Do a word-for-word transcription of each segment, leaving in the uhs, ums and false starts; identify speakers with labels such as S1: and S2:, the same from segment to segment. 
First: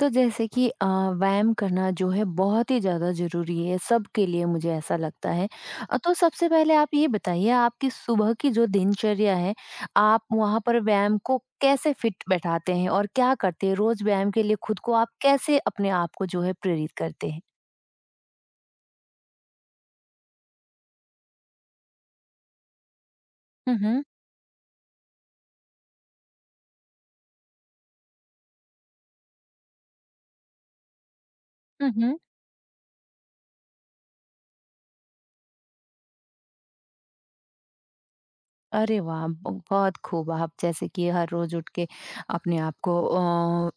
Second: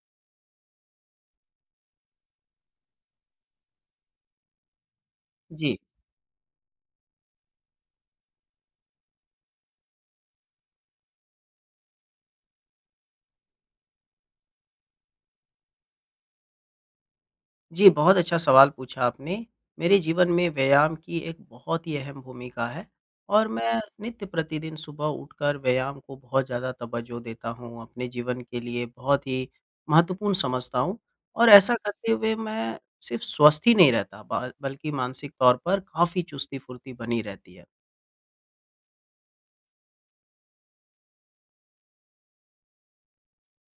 S1: तो जैसे कि अ, व्यायाम करना जो है बहुत ही ज़्यादा ज़रूरी है, सबके लिए मुझे ऐसा लगता है।
S2: जी।
S1: अ, तो सबसे पहले आप ये बताइए आपकी सुबह की जो दिनचर्या है, आप वहाँ पर व्यायाम को कैसे फिट बैठाते हैं और क्या करते हैं? रोज़ व्यायाम के लिए खुद को आप कैसे अपने आप को जो है प्रेरित करते हैं?
S2: जी, बहुत अच्छा सवाल पूछा आपने। मेरे जीवन में व्यायाम की एक बहुत ही अहम भूमिका है और मैं
S1: हुँ, हुँ।
S2: नित्य प्रतिदिन सुबह उठकर व्यायाम को बहुत ज़्यादा तवज्जो देता हूँ, अपने जीवन के लिए बहुत ही महत्वपूर्ण समझता हूँ और ऐसा
S1: हुँ,
S2: करते
S1: हुँ।
S2: हुए मैं सिर्फ स्वस्थ ही नहीं रहता ब बल्कि मानसिक तौर पर काफ़ी चुस्ती-फुर्ती बनी रहती है।
S1: अरे वाह! ब बहुत खूब आप जैसे कि हर रोज़ उठ के अपने आप को अ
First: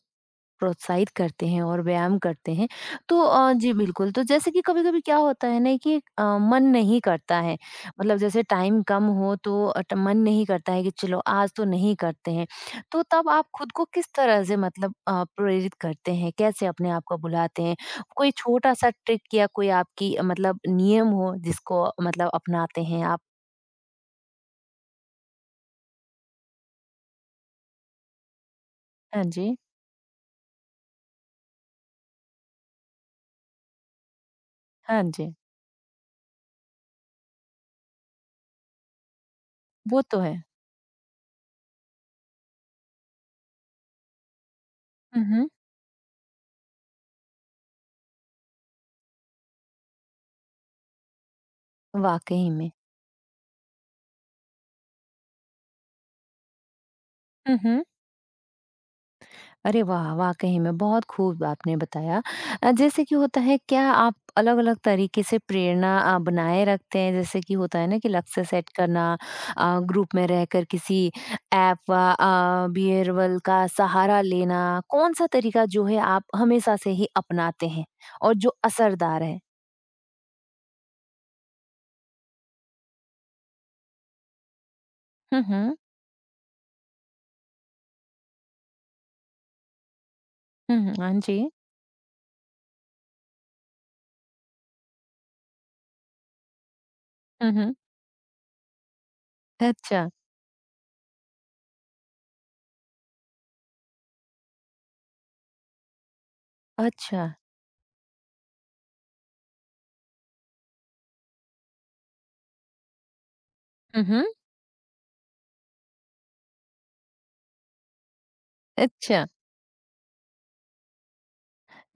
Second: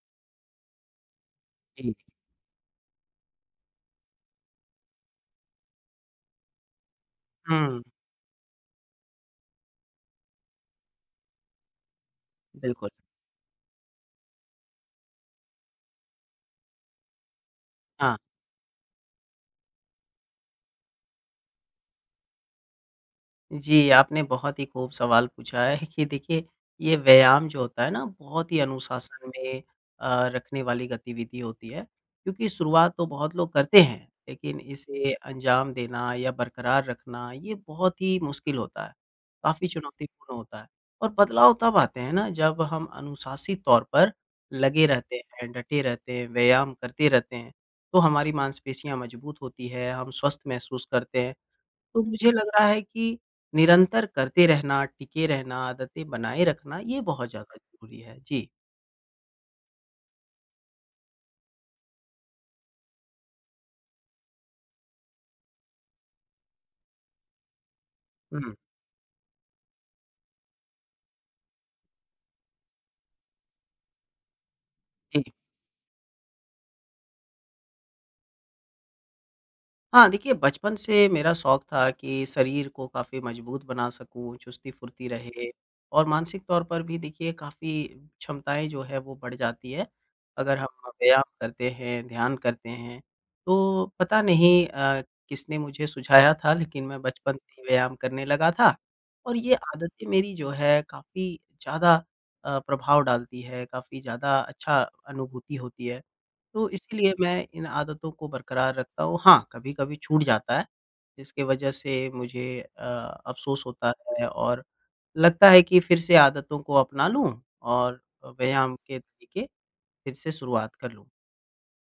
S1: प्रोत्साहित करते हैं और
S2: जी।
S1: व्यायाम करते हैं। तो अ, जी बिल्कुल, तो जैसे कि कभी-कभी क्या होता है ना कि अ, मन नहीं करता है,
S2: हुँ,
S1: मतलब जैसे टाइम कम हो तो अ, ट मन नहीं करता है कि चलो आज तो नहीं करते हैं।
S2: बिल्कुल।
S1: तो तब आप खुद को किस तरह से मतलब अ, प्रेरित करते हैं? कैसे अपने आप को बुलाते हैं?
S2: हाँ।
S1: कोई छोटा-सा ट्रिक या कोई आपकी अ, मतलब नियम हो जिसको मतलब अपनाते हैं आप?
S2: जी, आपने बहुत ही खूब सवाल पूछा है कि देखिए, ये व्यायाम जो होता है ना, बहुत ही
S1: हाँ
S2: अनुशासन
S1: जी, हाँ जी।
S2: में अ, रखने वाली गतिविधि होती है, क्योंकि शुरुआत तो बहुत लोग करते हैं, लेकिन
S1: हाँ
S2: इसे
S1: जी,
S2: अंजाम देना या बरकरार रखना, ये बहुत ही मुश्किल होता है, काफ़ी
S1: वो तो है।
S2: चुनौतीपूर्ण होता है। और बदलाव तब आते हैं ना, जब हम अनुशासित तौर पर लगे रहते
S1: हुँ, हुँ।
S2: हैं, डटे रहते हैं, व्यायाम करते रहते हैं, तो हमारी मांसपेशियाँ मजबूत होती है, हम स्वस्थ महसूस करते हैं। तो मुझे लग
S1: वाक़ई
S2: रहा
S1: में।
S2: है कि निरंतर करते रहना, टिके रहना, आदतें बनाए रखना, ये बहुत ज़्यादा
S1: हुँ, हुँ।
S2: ज़रूरी है। जी।
S1: अरे वाह! वाक़ई में बहुत खूब आपने बताया। अ, जैसे कि होता है क्या आप अलग-अलग तरीके से प्रेरणा अ, बनाए रखते हैं? जैसे कि होता है ना कि लक्ष्य
S2: हुँ।
S1: सेट करना अ, ग्रुप में रहकर किसी ऐप वा अ, बिहेवियरल का सहारा लेना,
S2: जी।
S1: कौन-सा तरीका जो है आप हमेशा से ही अपनाते हैं और जो असरदार है?
S2: हाँ, देखिए बचपन से मेरा शौक था कि शरीर को काफ़ी मजबूत बना सकूँ, चुस्ती-फुर्ती
S1: हुँ,
S2: रहे
S1: हुँ।
S2: और मानसिक तौर पर भी देखिए काफ़ी क्षमताएँ जो है वो बढ़ जाती है। अगर हम
S1: हुँ, हुँ। हाँ
S2: व्यायाम
S1: जी।
S2: करते हैं, ध्यान करते हैं, तो पता नहीं अ, किसने मुझे सुझाया था लेकिन मैं बचपन
S1: हुँ,
S2: से ही
S1: हुँ।
S2: व्यायाम करने लगा था और ये आदतें
S1: अच्छा।
S2: मेरी जो है काफ़ी ज़्यादा अ, प्रभाव डालती है, काफ़ी ज़्यादा अच्छा अनुभूति होती है। तो इसीलिए
S1: अच्छा।
S2: मैं इन आदतों को बरकरार रखता हूँ। हाँ, कभी-कभी छूट जाता है, जिसकी वजह से मुझे अ, अफ़सोस होता
S1: हुँ, हुँ।
S2: है और लगता है कि फिर से आदतों को अपना लूँ और व्यायाम के
S1: अच्छा।
S2: तरीके फिर से शुरुआत कर लूँ।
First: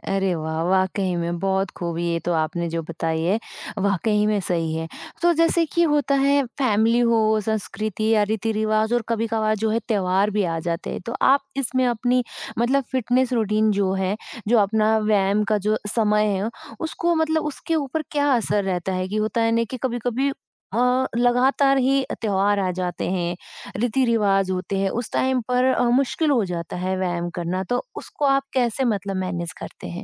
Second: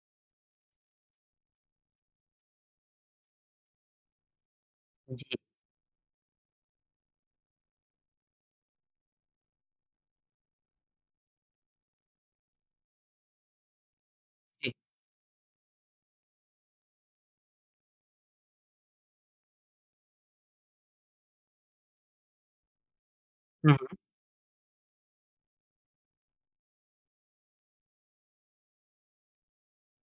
S1: अरे वाह! वाक़ई में बहुत खूब ये तो आपने जो बताई है, वाक़ई में सही है। तो
S2: जी,
S1: जैसे कि होता है फैमिली हो, संस्कृति या रीति-रिवाज़ और कभी-कभार जो है त्योहार भी आ जाते हैं। तो आप इसमें अपनी मतलब फ़िटनेस रूटीन जो है, जो
S2: जी।
S1: अपना व्यायाम का जो समय है, उसको मतलब उसके ऊपर क्या असर रहता है कि होता है ना कि कभी-कभी अ, लगातार ही त्योहार आ जाते हैं,
S2: हुँ, हुँ।
S1: रीति-रिवाज़ होते हैं, उस टाइम पर अ, मुश्किल हो जाता है व्यायाम करना। तो उसको आप कैसे मतलब मैनेज करते हैं?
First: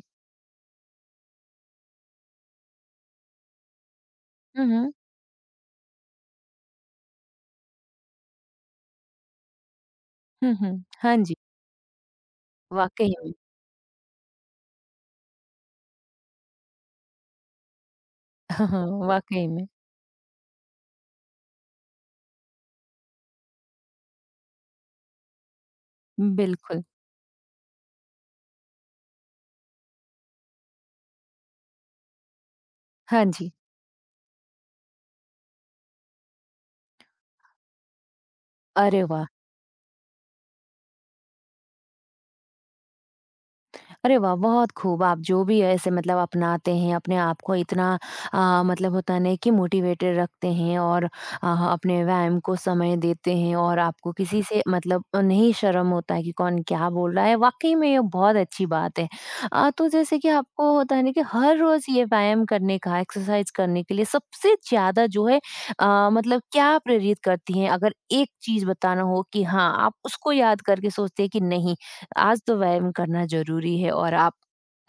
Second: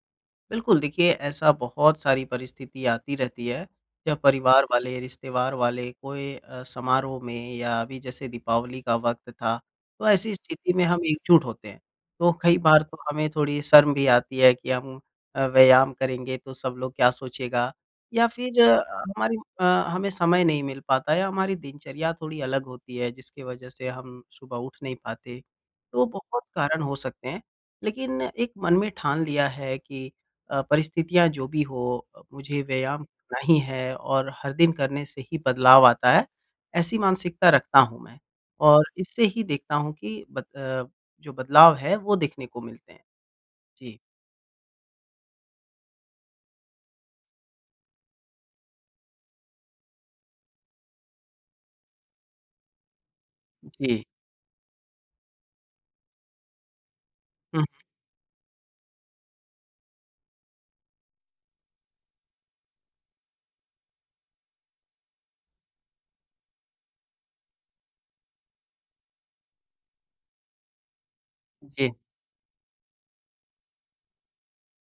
S2: बिल्कुल, देखिए ऐसा बहुत सारी परिस्थिति आती रहती है, जब परिवार
S1: हुँ, हुँ।
S2: वाले, रिश्तेदार वाले कोई अ, समारोह में या अभी जैसे दीपावली का वक़्त था, तो ऐसी
S1: हुँ,
S2: स्थिति में
S1: हुँ।
S2: हम
S1: हाँ जी,
S2: एकजुट होते हैं। तो कई बार तो
S1: वाक़ई
S2: हमें
S1: में।
S2: थोड़ी शर्म भी आती है कि हम अ, व्यायाम करेंगे तो सब लोग क्या सोचेगा या फिर
S1: हाँ,
S2: अ,
S1: हाँ,
S2: हमारी
S1: वाक़ई
S2: अ,
S1: में।
S2: हमें समय नहीं मिल पाता या हमारी दिनचर्या थोड़ी अलग होती है, जिसकी वजह से हम सुबह उठ नहीं पाते। तो बहुत कारण
S1: बिल्कुल।
S2: हो सकते हैं, लेकिन एक मन में ठान लिया है कि अ, परिस्थितियाँ जो भी हो, मुझे व्यायाम
S1: हाँ
S2: करना
S1: जी।
S2: ही है और हर दिन करने से ही बदलाव आता है, ऐसी मानसिकता रखता हूँ मैं। और
S1: अरे
S2: इससे
S1: वाह!
S2: ही देखता हूँ कि बद अ, जो बदलाव है वो देखने को मिलते हैं। जी,
S1: अरे वाह! बहुत खूब, आप जो भी ऐसे मतलब अपनाते हैं, अपने आप को इतना अ, मतलब होता है ना कि मोटिवेटेड रखते हैं और अ, अपने व्यायाम को समय देते हैं और
S2: जी।
S1: आपको किसी से मतलब नहीं शर्म होता है कि कौन क्या बोल रहा है,
S2: हुँ,
S1: वाक़ई में ये बहुत अच्छी बात है। अ, तो जैसे कि आपको होता है ना कि हर रोज़ ये व्यायाम करने का, एक्सरसाइज करने के लिए सबसे ज़्यादा जो है अ, मतलब क्या प्रेरित करती हैं? अगर एक चीज़ बताना हो कि हाँ, आप उसको याद करके सोचते हैं कि नहीं,
S2: जी,
S1: आज तो व्यायाम करना ज़रूरी है और आप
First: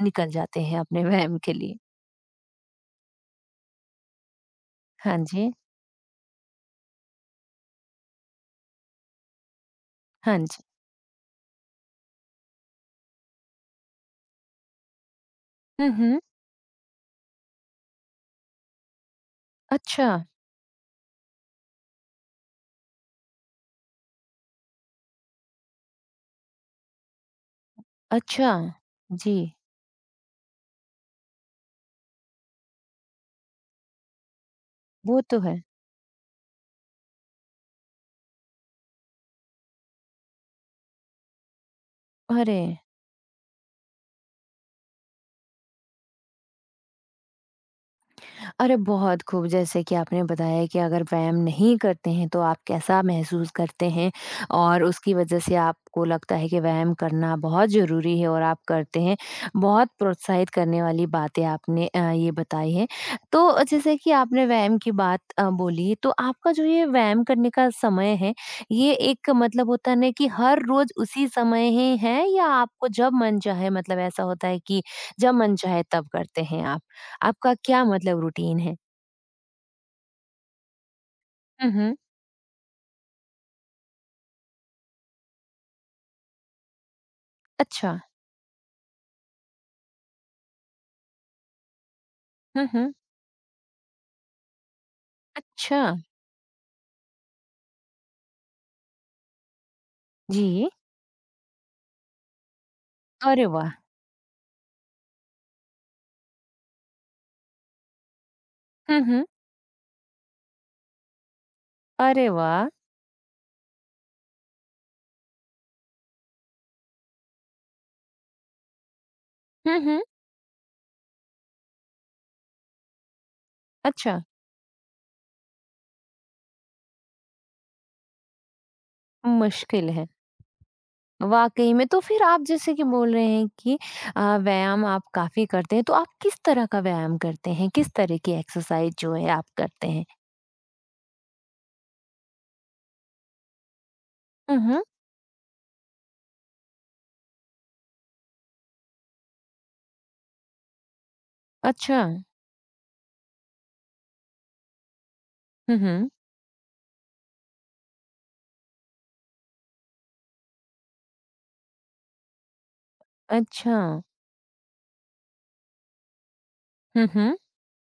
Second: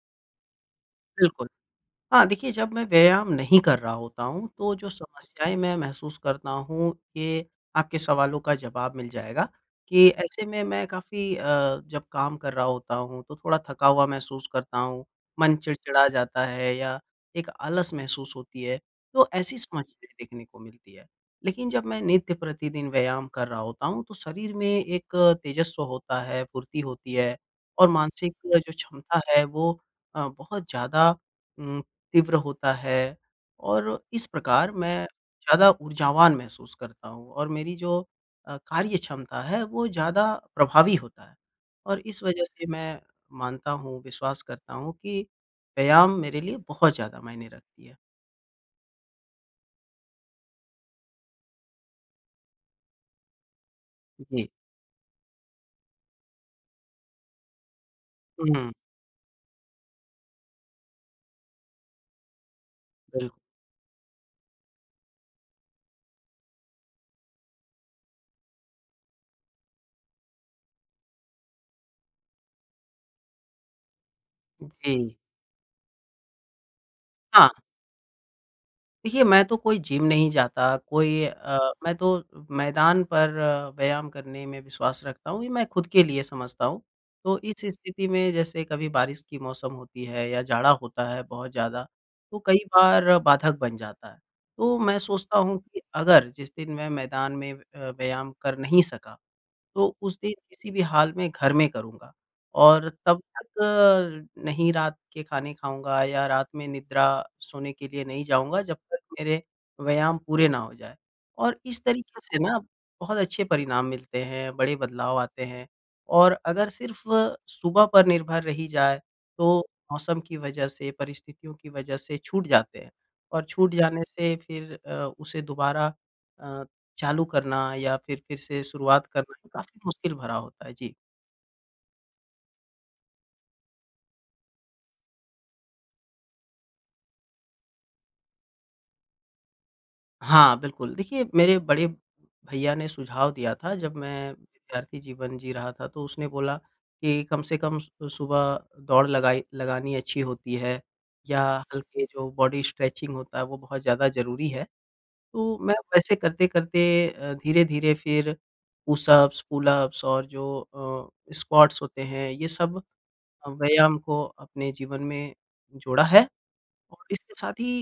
S1: निकल जाते हैं अपने व्यायाम
S2: बिल्कुल।
S1: के लिए।
S2: हाँ, देखिए जब मैं व्यायाम नहीं कर रहा होता हूँ, तो जो
S1: हाँ जी,
S2: समस्याएँ मैं महसूस करता हूँ, ये आपके सवालों का जवाब मिल जाएगा कि
S1: हाँ
S2: ऐसे में
S1: जी।
S2: मैं काफ़ी अ, जब काम कर रहा होता हूँ, तो थोड़ा थका हुआ महसूस करता हूँ, मन
S1: हुँ,
S2: चिड़चिड़ा
S1: हुँ।
S2: जाता है या एक आलस महसूस होती है, तो ऐसी
S1: अच्छा,
S2: समस्याएँ देखने को मिलती है। लेकिन जब मैं नित्य प्रतिदिन व्यायाम कर रहा होता हूँ, तो शरीर में एक तेजस्व होता है, फुर्ती होती है और मानसिक
S1: अच्छा।
S2: जो क्षमता
S1: जी,
S2: है, वो अ, बहुत ज़्यादा उम, तीव्र होता है और इस प्रकार मैं
S1: वो तो है।
S2: ज़्यादा ऊर्जावान महसूस करता हूँ और मेरी जो अ, कार्य क्षमता है वो ज़्यादा प्रभावी होता है और इस वजह
S1: अरे!
S2: से मैं मानता हूँ, विश्वास करता हूँ कि व्यायाम मेरे लिए बहुत ज़्यादा मायने रखती है।
S1: अरे बहुत खूब जैसे कि आपने बताया कि अगर व्यायाम नहीं करते हैं तो आप कैसा महसूस करते हैं
S2: जी।
S1: और उसकी वजह से आपको लगता है कि व्यायाम करना बहुत ज़रूरी है और आप
S2: हुँ,
S1: करते हैं। बहुत प्रोत्साहित करने वाली बातें आपने अ, ये बताई हैं।
S2: बिल्कुल।
S1: तो जैसे कि आपने व्यायाम की बात अ, बोली तो आपका जो ये व्यायाम करने का समय है ये एक मतलब होता है ना कि हर रोज़ उसी समय ही है या आपको जब मन चाहे मतलब ऐसा होता है कि
S2: जी।
S1: जब मन चाहे तब करते हैं आप?
S2: हाँ।
S1: आपका क्या मतलब रूटीन है?
S2: देखिए, मैं तो कोई जिम नहीं जाता, कोई अ,
S1: हुँ,
S2: मैं
S1: हुँ।
S2: तो मैदान पर अ, व्यायाम करने में विश्वास रखता हूँ, ये मैं खुद के लिए समझता हूँ। तो इस
S1: अच्छा।
S2: स्थिति में जैसे कभी बारिश की मौसम होती है या जाड़ा होता है बहुत ज़्यादा, तो कई
S1: हुँ, हुँ।
S2: बार बाधक बन जाता है। तो मैं सोचता हूँ कि
S1: अच्छा।
S2: अगर जिस दिन मैं मैदान में अ, व्यायाम कर नहीं सका तो उस दिन किसी
S1: जी।
S2: भी हाल में घर में करूँगा और तब
S1: अरे वाह!
S2: तक अ, नहीं रात के खाने खाऊँगा या रात में निद्रा सोने के लिए नहीं जाऊँगा जब तक
S1: हुँ, हुँ।
S2: मेरे व्यायाम पूरे ना हो जाएँ। और इस तरीके
S1: अरे
S2: से ना
S1: वाह!
S2: बहुत अच्छे परिणाम मिलते हैं, बड़े बदलाव आते हैं और अगर सिर्फ़ सुबह पर निर्भर रही जाए तो
S1: हुँ, हुँ।
S2: मौसम की वजह से, परिस्थितियों की वजह से छूट जाते हैं और छूट जाने
S1: अच्छा,
S2: से फिर अ, उसे दोबारा अ चालू करना या फिर फिर से शुरुआत करना ये काफ़ी
S1: मुश्किल है।
S2: मुश्किल भरा होता है। जी।
S1: वाक़ई में तो फिर आप जैसे कि बोल रहे हैं कि अ, व्यायाम आप काफ़ी करते हैं, तो आप किस तरह का व्यायाम करते हैं? किस तरह की एक्सरसाइज़ जो है आप करते हैं?
S2: हाँ, बिल्कुल। देखिए, मेरे बड़े भैया ने सुझाव दिया था जब मैं
S1: हुँ, हुँ।
S2: विद्यार्थी जीवन जी रहा था, तो उसने बोला कि कम से कम सु सुबह दौड़ लगाई लगानी अच्छी होती है या
S1: अच्छा।
S2: हल्के जो बॉडी स्ट्रेचिंग होता है, वो बहुत ज़्यादा ज़रूरी है। तो मैं
S1: हुँ, हुँ।
S2: वैसे करते-करते अ, धीरे-धीरे फिर पुशअप्स, पुलअप्स और जो अ, स्क्वाट्स होते हैं, ये सब अ,
S1: अच्छा।
S2: व्यायाम को अपने जीवन में जोड़ा है। और
S1: हुँ,
S2: इसके
S1: हुँ।
S2: साथ ही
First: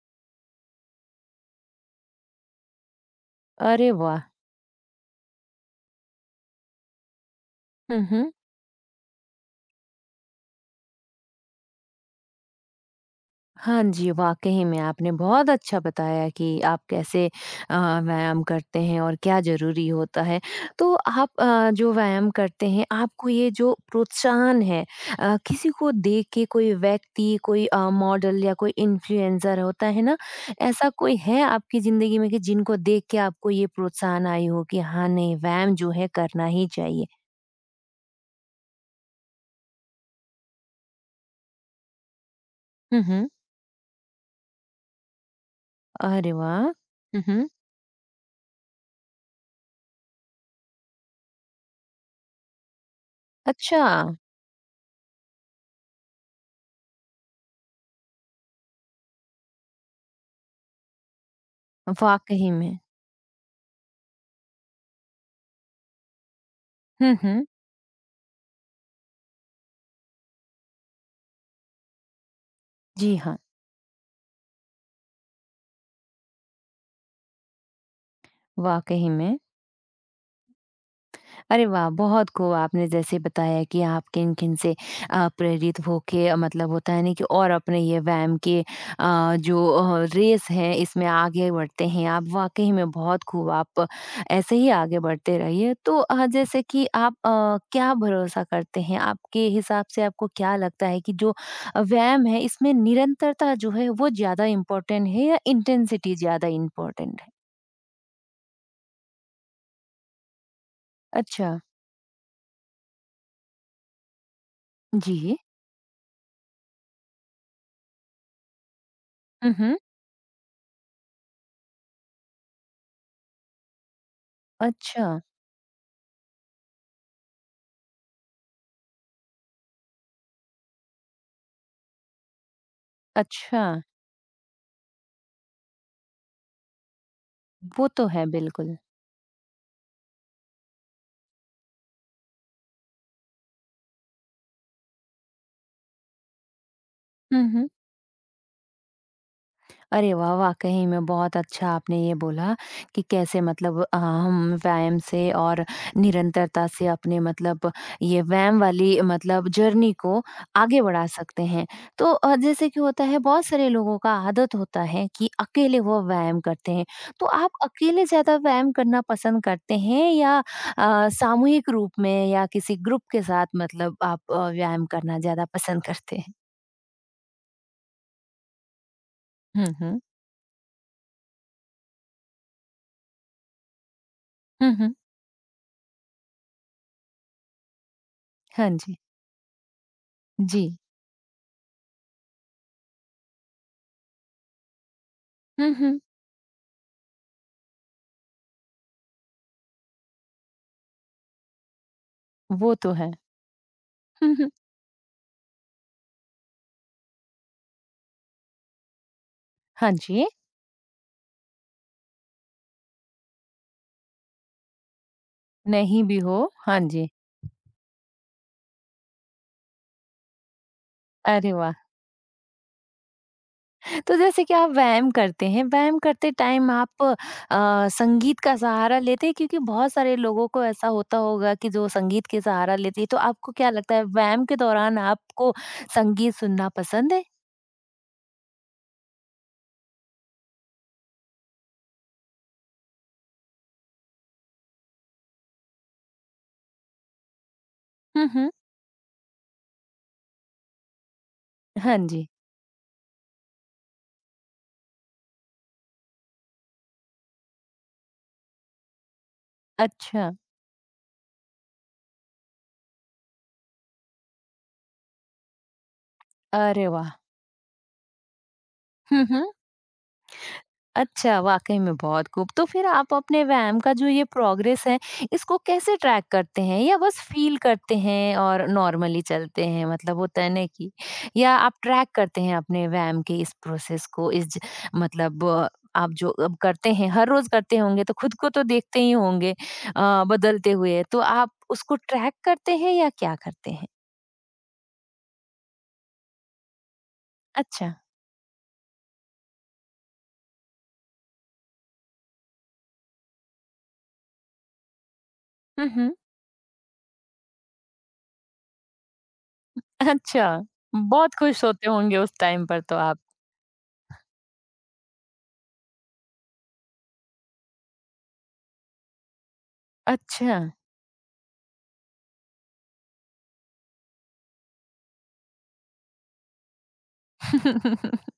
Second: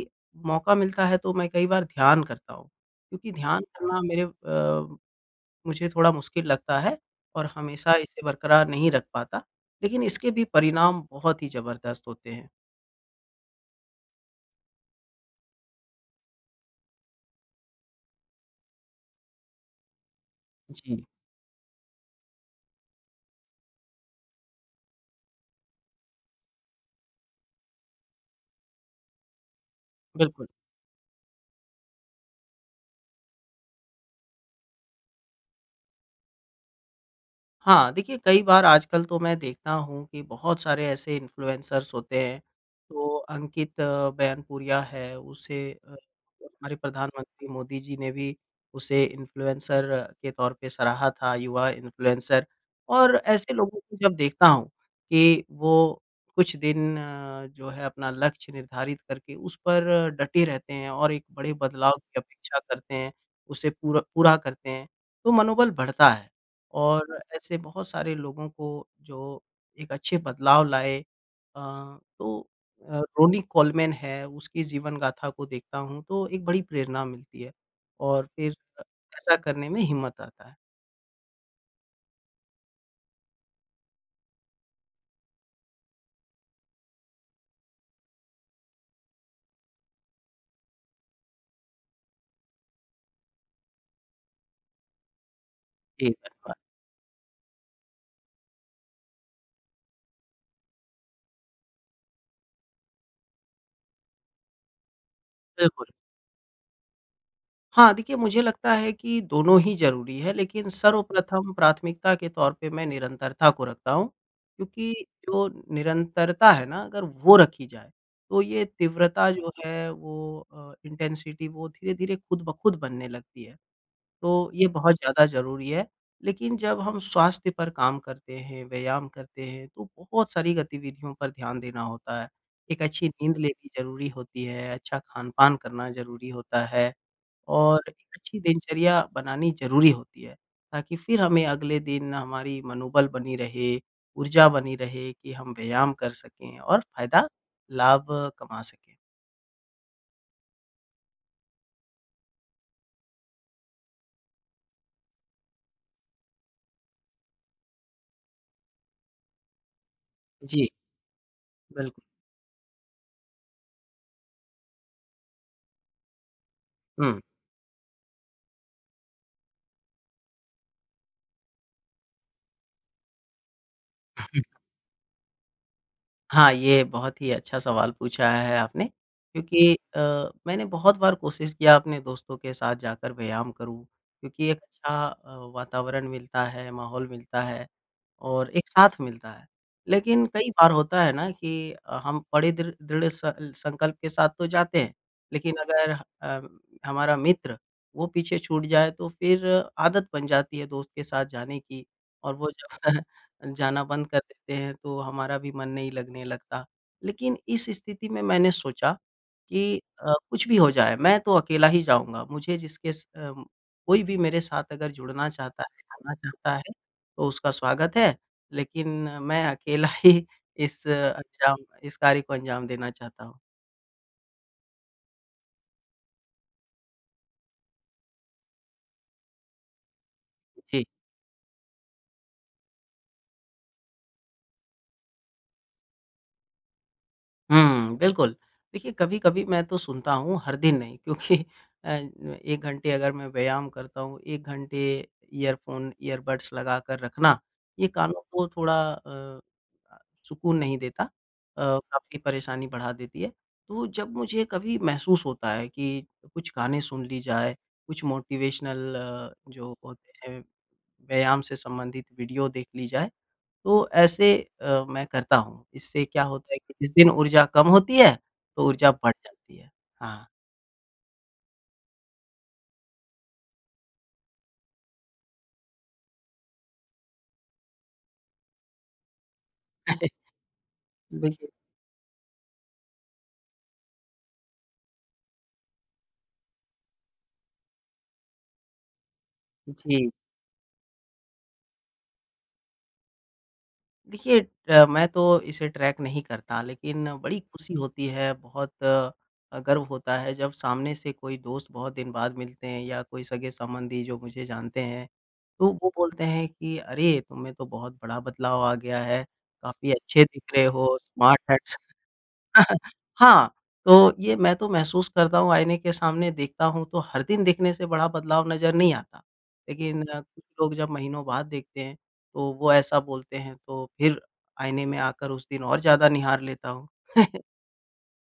S2: मौका मिलता है तो मैं कई बार ध्यान करता हूँ, क्योंकि ध्यान
S1: अरे
S2: करना
S1: वाह!
S2: मेरे अ, मुझे थोड़ा मुश्किल लगता है और हमेशा
S1: हुँ,
S2: इसे
S1: हुँ।
S2: बरकरार नहीं रख पाता, लेकिन इसके भी परिणाम बहुत ही ज़बरदस्त होते हैं।
S1: हाँ जी, वाक़ई में आपने बहुत अच्छा बताया कि आप कैसे अ, व्यायाम करते हैं और क्या ज़रूरी होता है। तो
S2: जी,
S1: आप अ, जो व्यायाम करते हैं, आपको ये जो प्रोत्साहन है अ, किसी को देख के कोई व्यक्ति, कोई अ, मॉडल या कोई इन्फ्लुएंसर होता है ना,
S2: बिल्कुल।
S1: ऐसा कोई है आपकी ज़िंदगी में कि जिनको देख के आपको ये प्रोत्साहन आई हो कि हाँ, नहीं व्यायाम जो है करना ही चाहिए?
S2: हाँ, देखिए कई बार आजकल तो मैं देखता हूँ कि बहुत सारे ऐसे इन्फ्लुएंसर्स होते हैं,
S1: हुँ,
S2: तो
S1: हुँ।
S2: अंकित बयानपुरिया है, उसे अ,
S1: अरे वाह!
S2: हमारे
S1: हुँ,
S2: प्रधानमंत्री
S1: हुँ।
S2: मोदी जी ने भी उसे इन्फ्लुएंसर के तौर पे सराहा था, युवा इन्फ्लुएंसर। और ऐसे लोगों
S1: अच्छा,
S2: को जब देखता हूँ कि वो कुछ दिन अ, जो है अपना लक्ष्य निर्धारित करके उस पर डटे रहते हैं और एक बड़े बदलाव की
S1: वाक़ई
S2: अपेक्षा
S1: में।
S2: करते हैं, उसे पूरा पूरा करते हैं, तो मनोबल बढ़ता है।
S1: हुँ,
S2: और
S1: हुँ।
S2: ऐसे बहुत सारे लोगों को जो एक अच्छे बदलाव लाए। अ, तो अ,
S1: जी हाँ।
S2: रोनी कोलमैन है, उसकी जीवन गाथा को देखता हूँ तो एक बड़ी प्रेरणा मिलती है और फिर अ,
S1: वाक़ई
S2: ऐसा
S1: में।
S2: करने में हिम्मत आता है।
S1: अरे वाह! बहुत खूब आपने जैसे बताया कि आप किन-किन से अ, प्रेरित होके आ, मतलब होता है ना कि और अपने ये व्यायाम के अ, जो अ, रेस है इसमें आगे बढ़ते हैं आप। वाक़ई में बहुत खूब आप ऐसे ही आगे बढ़ते रहिए। तो
S2: जी,
S1: अ,
S2: धन्यवाद।
S1: जैसे कि आप अ, क्या भरोसा करते हैं? आपके हिसाब से आपको क्या लगता है कि जो व्यायाम है इसमें निरंतरता जो है वो ज़्यादा इम्पोर्टेंट है या
S2: बिल्कुल।
S1: इंटेंसिटी ज़्यादा इम्पोर्टेंट है?
S2: हाँ, देखिए मुझे लगता है कि दोनों ही ज़रूरी है, लेकिन सर्वप्रथम
S1: अच्छा।
S2: प्राथमिकता के तौर पे मैं निरंतरता को रखता हूँ, क्योंकि
S1: जी।
S2: जो निरंतरता है ना अगर वो रखी जाए, तो ये तीव्रता जो
S1: हुँ, हुँ।
S2: है वो अ, इंटेंसिटी वो धीरे-धीरे खुद ब खुद बनने लगती है। तो ये बहुत
S1: अच्छा।
S2: ज़्यादा ज़रूरी है, लेकिन जब हम स्वास्थ्य पर काम करते हैं, व्यायाम करते हैं, तो बहुत सारी गतिविधियों पर ध्यान देना होता है। एक अच्छी नींद
S1: अच्छा,
S2: लेनी ज़रूरी होती है, अच्छा खान-पान करना ज़रूरी होता है। और
S1: वो
S2: एक
S1: तो है
S2: अच्छी
S1: बिल्कुल।
S2: दिनचर्या बनानी ज़रूरी होती है, ताकि फिर हमें अगले दिन हमारी मनोबल बनी रहे, ऊर्जा बनी रहे कि हम व्यायाम कर सकें और फ़ायदा,
S1: हुँ, हुँ।
S2: लाभ कमा सकें।
S1: अरे वाह! वाक़ई में बहुत अच्छा आपने ये बोला कि कैसे मतलब अ, हम व्यायाम से और निरंतरता से अपने मतलब ये व्यायाम वाली मतलब जर्नी को
S2: जी,
S1: आगे बढ़ा सकते हैं।
S2: बिल्कुल।
S1: तो अ, जैसे कि होता है बहुत सारे लोगों का आदत होता है कि अकेले वो व्यायाम करते हैं।
S2: हुँ।
S1: तो आप अकेले ज़्यादा व्यायाम करना पसंद करते हैं या अ, सामूहिक रूप में या किसी ग्रुप के साथ मतलब आप अ, व्यायाम करना ज़्यादा पसंद करते हैं?
S2: हाँ, ये बहुत ही अच्छा सवाल पूछा है आपने
S1: हुँ,
S2: क्योंकि अ,
S1: हुँ।
S2: मैंने बहुत बार कोशिश किया अपने दोस्तों के साथ जाकर व्यायाम करूँ, क्योंकि एक
S1: हुँ, हुँ।
S2: अच्छा अ, वातावरण मिलता है, माहौल मिलता है। और एक
S1: हाँ
S2: साथ
S1: जी।
S2: मिलता है। लेकिन कई
S1: जी।
S2: बार होता है ना कि अ, हम बड़े दृ दृढ़ स संकल्प के साथ तो जाते हैं, लेकिन
S1: हुँ,
S2: अगर
S1: हुँ।
S2: अ, हमारा मित्र वो पीछे छूट जाए तो फिर आदत बन जाती है दोस्त के साथ जाने की और वो जब
S1: वो तो है।
S2: जाना बंद कर
S1: हुँ, हुँ।
S2: देते हैं तो हमारा भी मन नहीं लगने लगता। लेकिन इस स्थिति में मैंने सोचा कि
S1: हाँ
S2: अ,
S1: जी।
S2: कुछ भी हो जाए मैं तो अकेला ही जाऊँगा, मुझे जिसके स अ, कोई भी मेरे साथ अगर जुड़ना चाहता है,
S1: नहीं
S2: जाना
S1: भी हो
S2: चाहता है
S1: हाँ जी।
S2: तो उसका स्वागत है, लेकिन मैं अकेला ही इस
S1: अरे
S2: अंजाम
S1: वाह!
S2: इस कार्य को अंजाम देना चाहता हूँ।
S1: तो जैसे कि आप व्यायाम करते हैं, व्यायाम करते टाइम आप अ, संगीत का सहारा लेते हैं? क्योंकि बहुत सारे लोगों को
S2: जी।
S1: ऐसा होता होगा कि जो संगीत के सहारा लेते हैं, तो आपको क्या लगता है व्यायाम के दौरान आपको संगीत सुनना पसंद है?
S2: हुँ, बिल्कुल। देखिए, कभी-कभी मैं तो सुनता हूँ, हर दिन नहीं क्योंकि अ, एक घंटे अगर मैं व्यायाम करता हूँ, एक घंटे ईयरफ़ोन, ईयरबड्स लगा कर रखना, ये कानों
S1: हुँ,
S2: को
S1: हुँ।
S2: थोड़ा अ, सुकून नहीं देता अ,
S1: हाँ
S2: काफ़ी
S1: जी।
S2: परेशानी बढ़ा देती है। तो जब मुझे कभी महसूस होता है कि कुछ गाने सुन ली जाए, कुछ मोटिवेशनल जो होते
S1: अच्छा।
S2: हैं, व्यायाम से संबंधित वीडियो देख ली जाए, तो ऐसे अ, मैं करता हूँ। इससे क्या होता है कि
S1: अरे
S2: जिस दिन
S1: वाह!
S2: ऊर्जा कम होती है, तो ऊर्जा बढ़
S1: हुँ, हुँ।
S2: जाती है। हाँ।
S1: अच्छा, वाक़ई में बहुत खूब। तो फिर आप अपने व्यायाम का जो ये प्रोग्रेस है, इसको कैसे ट्रैक करते हैं या बस फ़ील करते हैं और नॉर्मली चलते हैं? मतलब होता है ना कि
S2: देखिए
S1: या आप ट्रैक करते हैं अपने व्यायाम के इस प्रोसेस को इस ज मतलब अ, आप जो अब करते हैं, हर रोज़ करते होंगे तो खुद को तो देखते ही होंगे
S2: जी।
S1: अ, बदलते हुए। तो आप उसको ट्रैक करते हैं या क्या करते हैं?
S2: देखिए अ, मैं तो इसे ट्रैक नहीं करता लेकिन बड़ी खुशी
S1: अच्छा।
S2: होती है, बहुत अ, गर्व होता है जब सामने से कोई दोस्त बहुत दिन बाद मिलते हैं या कोई सगे-संबंधी जो मुझे जानते हैं, तो
S1: हुँ,
S2: वो
S1: हुँ।
S2: बोलते हैं कि, "अरे! तुम में तो बहुत बड़ा बदलाव आ गया है, काफ़ी अच्छे दिख
S1: अच्छा,
S2: रहे हो,
S1: बहुत
S2: स्मार्ट है।"
S1: खुश होते होंगे उस टाइम पर तो आप।
S2: हाँ, तो ये मैं तो महसूस करता हूँ आईने के सामने देखता हूँ तो हर दिन देखने से बड़ा बदलाव नज़र नहीं आता। लेकिन अ, कुछ
S1: अच्छा।
S2: लोग जब महीनों बाद देखते हैं तो वो ऐसा बोलते हैं तो फिर आईने में आकर उस दिन और ज़्यादा निहार लेता हूँ।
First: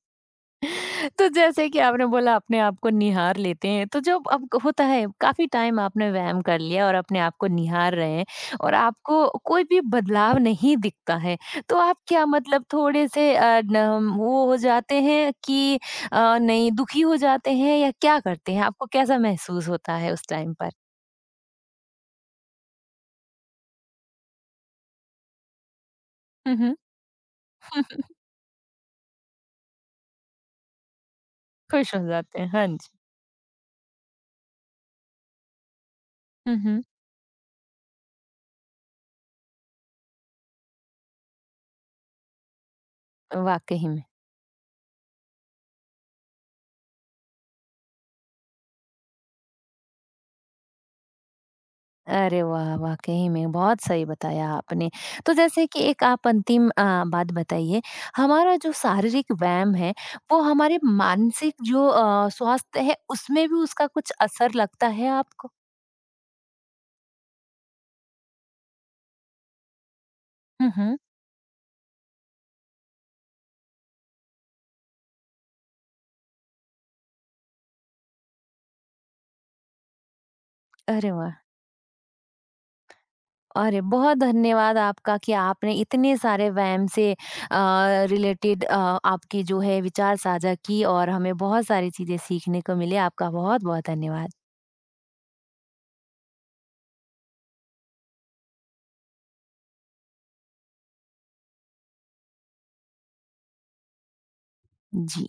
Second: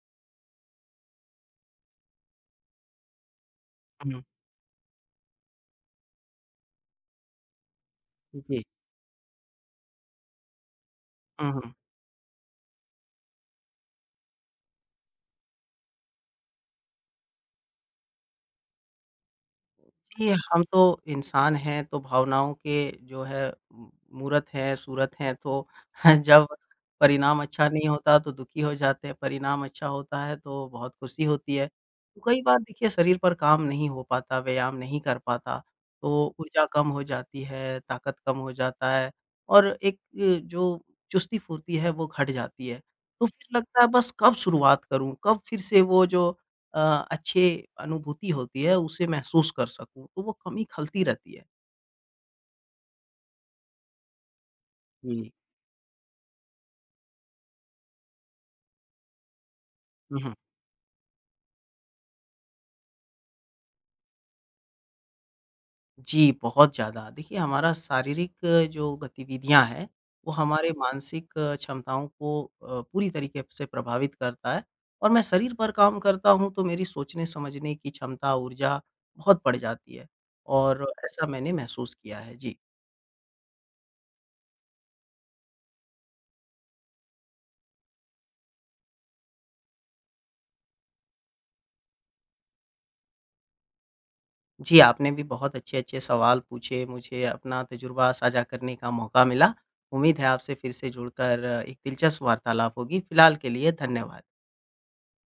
S1: तो जैसे कि आपने बोला अपने आप को निहार लेते हैं तो
S2: हुँ,
S1: जब अब होता है काफी टाइम आपने व्यायाम कर लिया और अपने आप को निहार रहे हैं
S2: जी।
S1: और आपको कोई भी बदलाव नहीं दिखता है
S2: हुँ, हुँ।
S1: तो आप क्या मतलब थोड़े से अ, न- वो हो जाते हैं कि अ, नहीं दुखी हो जाते हैं या क्या करते हैं आपको कैसा महसूस होता है उस
S2: जी,
S1: टाइम
S2: हम
S1: पर
S2: तो इंसान हैं, तो भावनाओं के जो है म मूरत हैं, सूरत हैं, तो जब
S1: हम्म
S2: परिणाम अच्छा नहीं होता तो दुखी हो जाते हैं, परिणाम अच्छा होता है तो बहुत खुशी होती है।
S1: खुश हो
S2: तो कई
S1: जाते हैं
S2: बार
S1: हाँ
S2: देखिए
S1: जी
S2: शरीर पर काम नहीं हो पाता, व्यायाम नहीं कर पाता, तो ऊर्जा
S1: हम्म
S2: कम हो जाती है, ताकत कम हो जाता है और एक अ, जो चुस्ती-फुर्ती है वो घट जाती है। तो फिर लगता है
S1: वाकई में
S2: बस कब शुरुआत करूँ? कब फिर से वो जो अ, अच्छे अनुभूति होती है उसे महसूस कर सकूँ, तो वो कमी खलती रहती है।
S1: अरे वाह! वाक़ई में बहुत सही बताया आपने।
S2: हुँ।
S1: तो जैसे कि एक आप अंतिम अ, बात बताइए, हमारा जो शारीरिक व्यायाम है,
S2: हुँ, हुँ।
S1: वो हमारे मानसिक जो अ, स्वास्थ्य है, उसमें भी उसका कुछ असर लगता है आपको?
S2: जी, बहुत ज़्यादा। देखिए हमारा शारीरिक अ, जो गतिविधियाँ हैं, वो हमारे
S1: हुँ, हुँ।
S2: मानसिक अ, क्षमताओं को अ, पूरी तरीके से प्रभावित करता है और मैं शरीर पर काम करता हूँ तो मेरी सोचने-समझने की क्षमता, ऊर्जा बहुत बढ़ जाती है और
S1: अरे
S2: ऐसा
S1: वाह!
S2: मैंने महसूस किया है। जी।
S1: अरे, बहुत धन्यवाद आपका कि आपने इतने सारे व्यायाम से अ, रिलेटेड अ, आपकी जो है विचार साझा की और हमें बहुत सारी चीज़ें सीखने को मिली। आपका बहुत-बहुत धन्यवाद।
S2: जी, आपने भी बहुत अच्छे-अच्छे सवाल पूछे, मुझे अपना तजुर्बा साझा करने का मौका मिला। उम्मीद है आपसे फिर से जुड़कर एक दिलचस्प वार्तालाप होगी। फिलहाल के लिए धन्यवाद।
S1: जी।